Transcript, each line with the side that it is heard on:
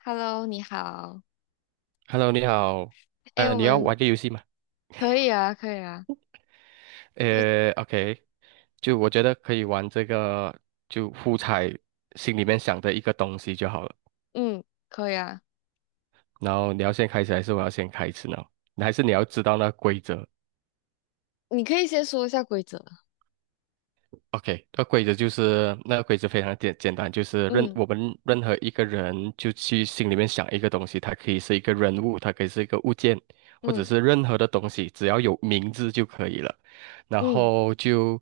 left: Hello，你好。
right: Hello，你好。
left: 哎，我
right: 你要
left: 们
right: 玩个游戏吗？
left: 可以啊，可以啊，这
right: OK，就我觉得可以玩这个，就互猜心里面想的一个东西就好了。
left: 嗯，可以啊。
right: 然后你要先开始，还是我要先开始呢？还是你要知道那规则？
left: 你可以先说一下规则。
right: OK，那规则就是那个规则非常简单，就是任
left: 嗯
right: 我们任何一个人就去心里面想一个东西，它可以是一个人物，它可以是一个物件，或者
left: 嗯
right: 是任何的东西，只要有名字就可以了。然
left: 嗯，
right: 后就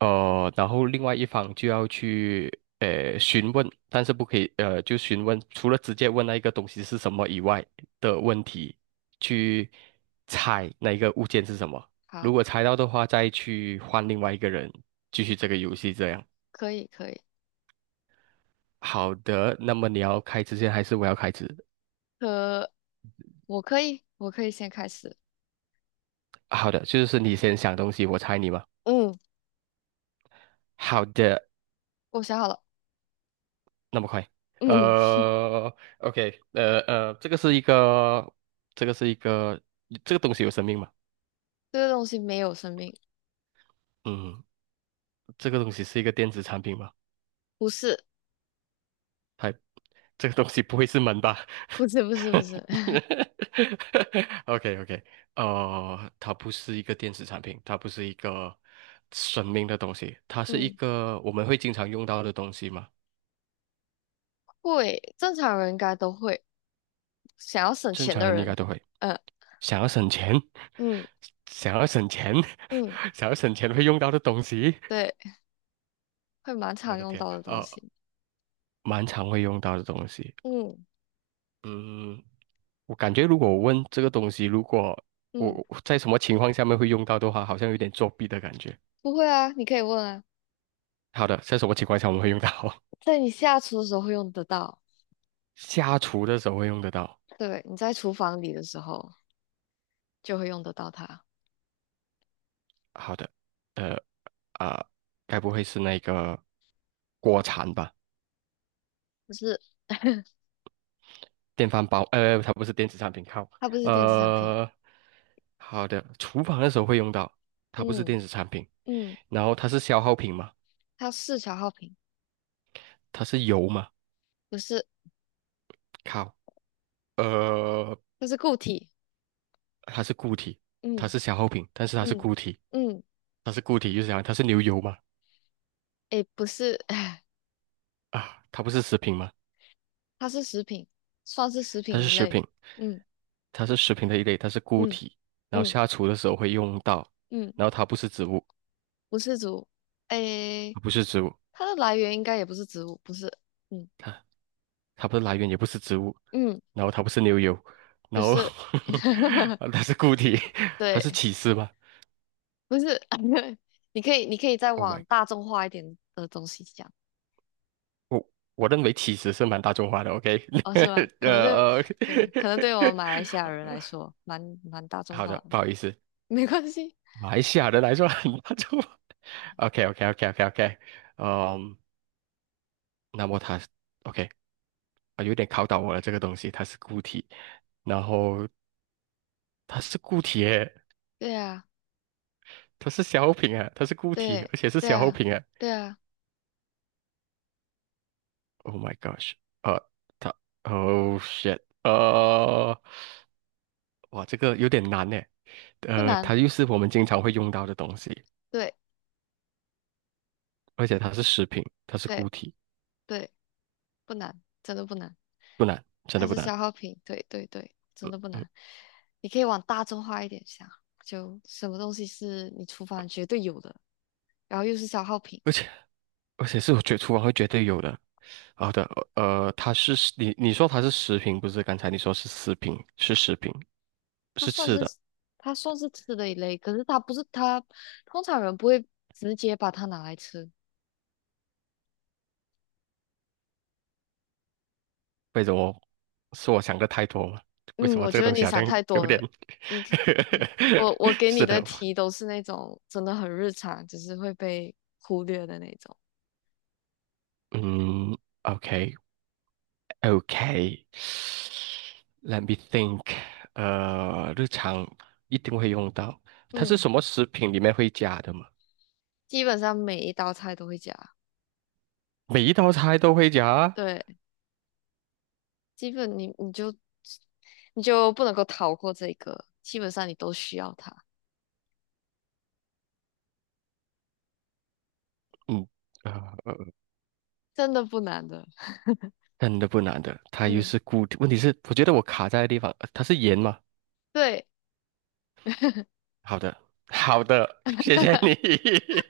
right: 然后另外一方就要去询问，但是不可以就询问，除了直接问那一个东西是什么以外的问题，去猜那一个物件是什么。如
left: 好，
right: 果猜到的话，再去换另外一个人。继续这个游戏这样。
left: 可以可以。
right: 好的，那么你要开之前还是我要开始？
left: 可我可以，我可以先开始。
right: 好的，就是你先想东西，我猜你嘛。
left: 嗯，
right: 好的，
left: 我想好了。
right: 那么快。
left: 嗯，
right: 呃，OK，这个是一个，这个是一个，这个东西有生命吗？
left: 这个东西没有生命，
right: 嗯，这个东西是一个电子产品吗？
left: 不是，
right: 还。这个东西不会是门吧
left: 不是，不是，不是。
right: ？OK OK，它不是一个电子产品，它不是一个生命的东西，它是一
left: 嗯，
right: 个我们会经常用到的东西嘛？
left: 会，正常人应该都会。想要省
right: 正
left: 钱
right: 常
left: 的
right: 人应该
left: 人，
right: 都会。
left: 嗯
right: 想要省钱，
left: 嗯
right: 想要省钱，
left: 嗯，
right: 想要省钱会用到的东西，
left: 对，会蛮
right: 我
left: 常
right: 的
left: 用
right: 天，
left: 到的东西。
right: 蛮常会用到的东西。
left: 嗯
right: 嗯，我感觉如果我问这个东西，如果我
left: 嗯，
right: 我在什么情况下面会用到的话，好像有点作弊的感觉。
left: 不会啊，你可以问啊。
right: 好的，在什么情况下我们会用到？
left: 在你下厨的时候会用得到，
right: 下厨的时候会用得到。
left: 对，你在厨房里的时候就会用得到它。
right: 好的，呃啊、该不会是那个锅铲吧？
left: 不是，
right: 电饭煲？它不是电子产品，靠。
left: 它不是电子产品，
right: 呃，好的，厨房的时候会用到，它不是
left: 嗯
right: 电子产品。
left: 嗯，
right: 然后它是消耗品嘛？
left: 它是消耗品，
right: 它是油嘛？
left: 不是，
right: 靠，呃，
left: 它是固体，
right: 它是固体，它
left: 嗯
right: 是消耗品，但是它是
left: 嗯
right: 固体，
left: 嗯，
right: 它是固体，就是讲它是牛油嘛？
left: 诶，不是，
right: 啊，它不是食品嘛？
left: 它是食品，算是食
right: 它
left: 品
right: 是
left: 一
right: 食
left: 类，
right: 品，
left: 嗯
right: 它是食品的一类，它是固
left: 嗯
right: 体，然后
left: 嗯
right: 下厨的时候会用到，
left: 嗯，
right: 然后它不是植物，
left: 不是植物，诶，
right: 它不是植物，
left: 它的来源应该也不是植物，不是，嗯
right: 它它不是来源，也不是植物，
left: 嗯，
right: 然后它不是牛油，然
left: 不
right: 后
left: 是，
right: 它是固体，它
left: 对，
right: 是起司吧
left: 不是，你可以，你可以再
right: ？Oh
left: 往
right: my，
left: 大众化一点的东西想。
right: 我认为起司是蛮大众化的，OK，
left: 哦，是吗？可能对，
right: 呃呃，
left: 对，可能对我们马来西亚人来说，蛮大 众
right: 好
left: 化
right: 的，
left: 的，
right: 不好意思，
left: 没关系。
right: 马来西亚人来说很大众化，OK OK OK OK OK，嗯，那么它 OK。啊，有点考倒我了。这个东西它是固体，然后它是固体耶，
left: 对啊，
right: 它是消耗品啊，它是固体，
left: 对，
right: 而且是
left: 对
right: 消耗
left: 啊，
right: 品啊。
left: 对啊，
right: Oh my gosh，呃，它，Oh shit，哇，这个有点难呢。
left: 不难，
right: 它又是我们经常会用到的东西，
left: 对，
right: 而且它是食品，它是
left: 对，
right: 固体，
left: 对，不难，真的不难。
right: 不难，真
left: 它
right: 的不
left: 是
right: 难。
left: 消耗品，对，对，对，真的不
right: 嗯，
left: 难。你可以往大众化一点想，就什么东西是你厨房绝对有的，然后又是消耗品。
right: 而且而且是我觉得厨房会绝对有的。好的，它是食你说它是食品，不是？刚才你说是食品，是食品，
left: 它
right: 是
left: 算是
right: 吃的。
left: 它算是吃的一类，可是它不是它，通常人不会直接把它拿来吃。
right: 为什么是我想的太多了？为
left: 嗯，
right: 什么
left: 我
right: 这
left: 觉
right: 个
left: 得
right: 东
left: 你
right: 西好像
left: 想太多
right: 有点
left: 了。你可，嗯我我 给你
right: 是
left: 的
right: 的，
left: 题都是那种真的很日常，只是会被忽略的那种。
right: 嗯，OK，OK，Let me think，日常一定会用到，它是
left: 嗯，
right: 什么食品里面会加的吗？
left: 基本上每一道菜都会加。
right: 每一道菜都会加啊
left: 对，基本你你就你就不能够逃过这个，基本上你都需要它，
right: 嗯，呃，
left: 真的不难的。
right: 真的不难的，它又
left: 嗯，
right: 是固体，问题是我觉得我卡在的地方，它是盐吗？
left: 对。
right: 好的，好的，谢谢你。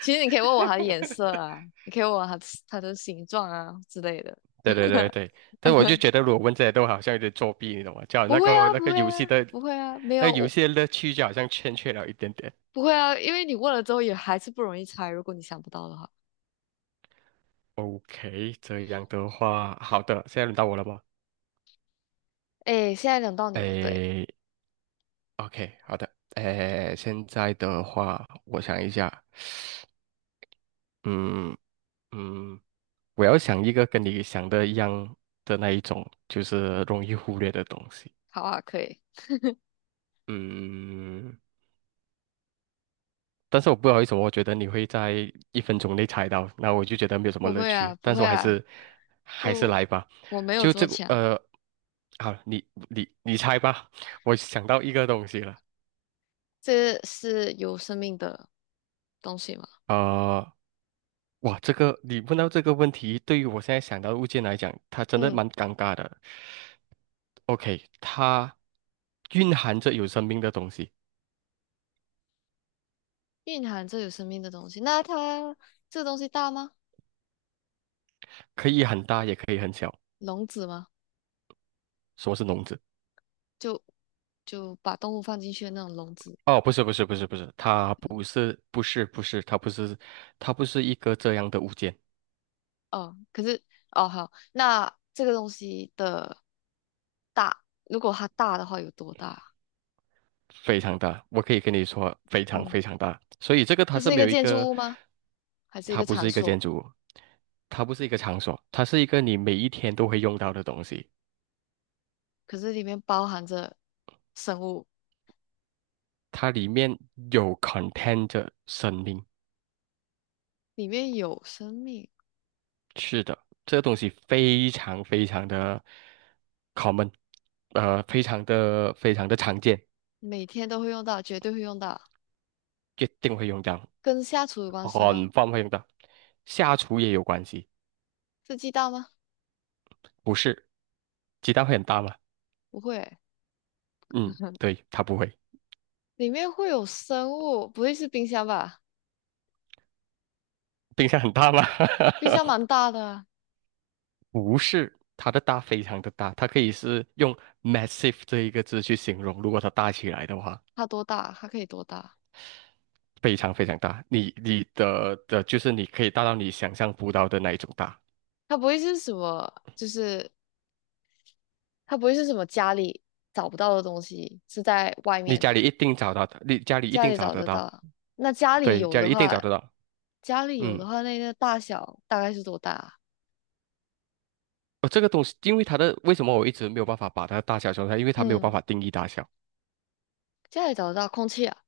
left: 其实你可以问我它的颜色啊，你可以问我它它的形状啊之类的。
right: 对对对 对，但我就觉得，如果问这些都好像有点作弊，你懂吗？叫
left: 不
right: 那
left: 会
right: 个
left: 啊，
right: 那
left: 不
right: 个
left: 会
right: 游
left: 啊，
right: 戏的，
left: 不会啊，没
right: 那个
left: 有，
right: 游
left: 我
right: 戏的乐趣就好像欠缺了一点点。
left: 不会啊，因为你问了之后也还是不容易猜，如果你想不到的话。
right: OK，这样的话，好的，现在轮到我了吗？
left: 哎，现在轮到你了，对，
right: 诶，OK，好的，诶，现在的话，我想一下，嗯嗯，我要想一个跟你想的一样的那一种，就是容易忽略的东西。
left: 好啊，可以。
right: 嗯，但是我不好意思，我觉得你会在一分钟内猜到，那我就觉得没有什么
left: 不
right: 乐
left: 会啊，
right: 趣。
left: 不
right: 但是
left: 会
right: 我还
left: 啊，
right: 是
left: 不，
right: 来吧，
left: 我没有
right: 就
left: 这
right: 这
left: 么
right: 个
left: 强。
right: 好，你猜吧，我想到一个东西了，
left: 这是有生命的东西吗？
right: 呃，哇，这个你问到这个问题，对于我现在想到的物件来讲，它真的
left: 嗯，
right: 蛮尴尬的。OK，它蕴含着有生命的东西，
left: 蕴含着有生命的东西。那它这个东西大吗？
right: 可以很大，也可以很小。
left: 笼子吗？
right: 说是笼子？
left: 就就把动物放进去的那种笼子。
right: 哦，不是，它不是一个这样的物件，
left: 哦，可是哦好，那这个东西的大，如果它大的话有多大？
right: 非常大，我可以跟你说非常
left: 嗯，
right: 非常大，所以这个它
left: 它
right: 是
left: 是一
right: 没
left: 个
right: 有一
left: 建
right: 个，
left: 筑物吗？还是一
right: 它
left: 个
right: 不
left: 场
right: 是一个
left: 所？
right: 建筑物，它不是一个场所，它是一个你每一天都会用到的东西，
left: 可是里面包含着生物，
right: 它里面有 contain 着生命，
left: 里面有生命，
right: 是的，这个东西非常非常的 common，非常的非常的常见，
left: 每天都会用到，绝对会用到。
right: 一定会用到。
left: 跟下厨有关系吗？
right: 很方便的，下厨也有关系，
left: 是鸡蛋吗？
right: 不是？鸡蛋会很大吗？
left: 不会欸。
right: 嗯，对，它不会。
left: 里面会有生物，不会是冰箱吧？
right: 冰箱很大吗？
left: 冰箱蛮 大的啊，
right: 不是，它的大非常的大，它可以是用 massive 这一个字去形容。如果它大起来的话，
left: 它多大？它可以多大？
right: 非常非常大，你你的的就是你可以大到你想象不到的那一种大。
left: 它不会是什么？就是它不会是什么家里找不到的东西，是在外
right: 你
left: 面
right: 家里
left: 的，
right: 一定找到的，你家里一
left: 家
right: 定
left: 里
right: 找
left: 找
right: 得
left: 得到
right: 到，
left: 啊。那家里
right: 对，
left: 有
right: 家
left: 的
right: 里一定
left: 话，
right: 找得到。
left: 家里有
right: 嗯，
left: 的话，那个大小大概是多大啊？
right: 哦，这个东西，因为为什么我一直没有办法把它的大小说出来，因为它没有办
left: 嗯，
right: 法定义大小。
left: 家里找得到空气啊，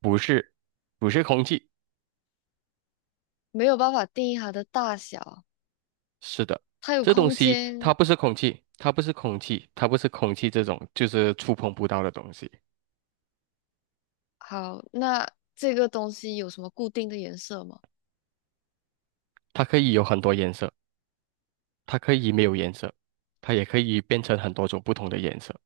right: 不是，不是空气，
left: 没有办法定义它的大小，
right: 是的，
left: 它有
right: 这东
left: 空
right: 西它
left: 间。
right: 不是空气，它不是空气，它不是空气这种就是触碰不到的东西，
left: 好，那这个东西有什么固定的颜色吗？
right: 它可以有很多颜色，它可以没有颜色，它也可以变成很多种不同的颜色。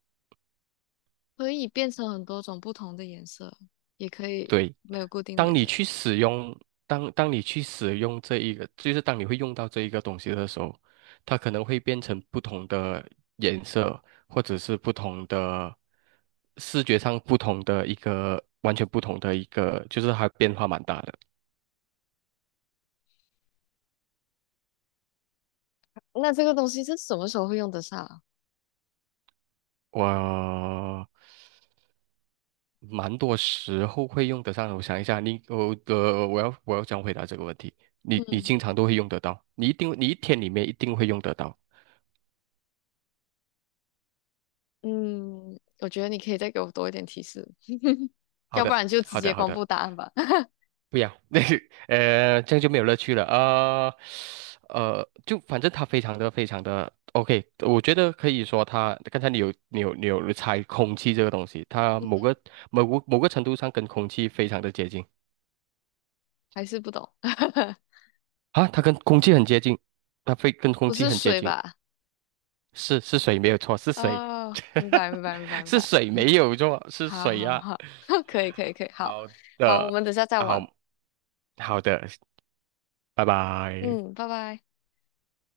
left: 可以变成很多种不同的颜色，也可以
right: 对，
left: 没有固定的
right: 当
left: 颜
right: 你
left: 色。
right: 去使用，当你去使用这一个，就是当你会用到这一个东西的时候，它可能会变成不同的颜色，或者是不同的视觉上不同的一个，完全不同的一个，就是它变化蛮大的。
left: 那这个东西是什么时候会用得上啊？
right: 我蛮多时候会用得上的，我想一下，你我我要怎样回答这个问题？你
left: 嗯
right: 经常都会用得到，你一定你一天里面一定会用得到。
left: 嗯，我觉得你可以再给我多一点提示。
right: 好
left: 要不
right: 的，
left: 然就直
right: 好
left: 接
right: 的，好
left: 公
right: 的。
left: 布答案吧。
right: 不要，那个这样就没有乐趣了。就反正它非常的非常的 OK，我觉得可以说它刚才你有猜空气这个东西，它某个程度上跟空气非常的接近
left: 还是不懂，
right: 啊，它跟空气很接近，它非跟空
left: 不
right: 气
left: 是
right: 很接
left: 水
right: 近，
left: 吧？
right: 是水没有错，是水，
left: 哦，明白，明白，明白，明
right: 是
left: 白。
right: 水没有错，是
left: 好
right: 水
left: 好
right: 呀、啊
left: 好，可以，可以，可以，好，
right: 好
left: 好，我
right: 的，
left: 们等下再
right: 好
left: 玩。
right: 好的，拜拜。
left: 嗯，拜拜。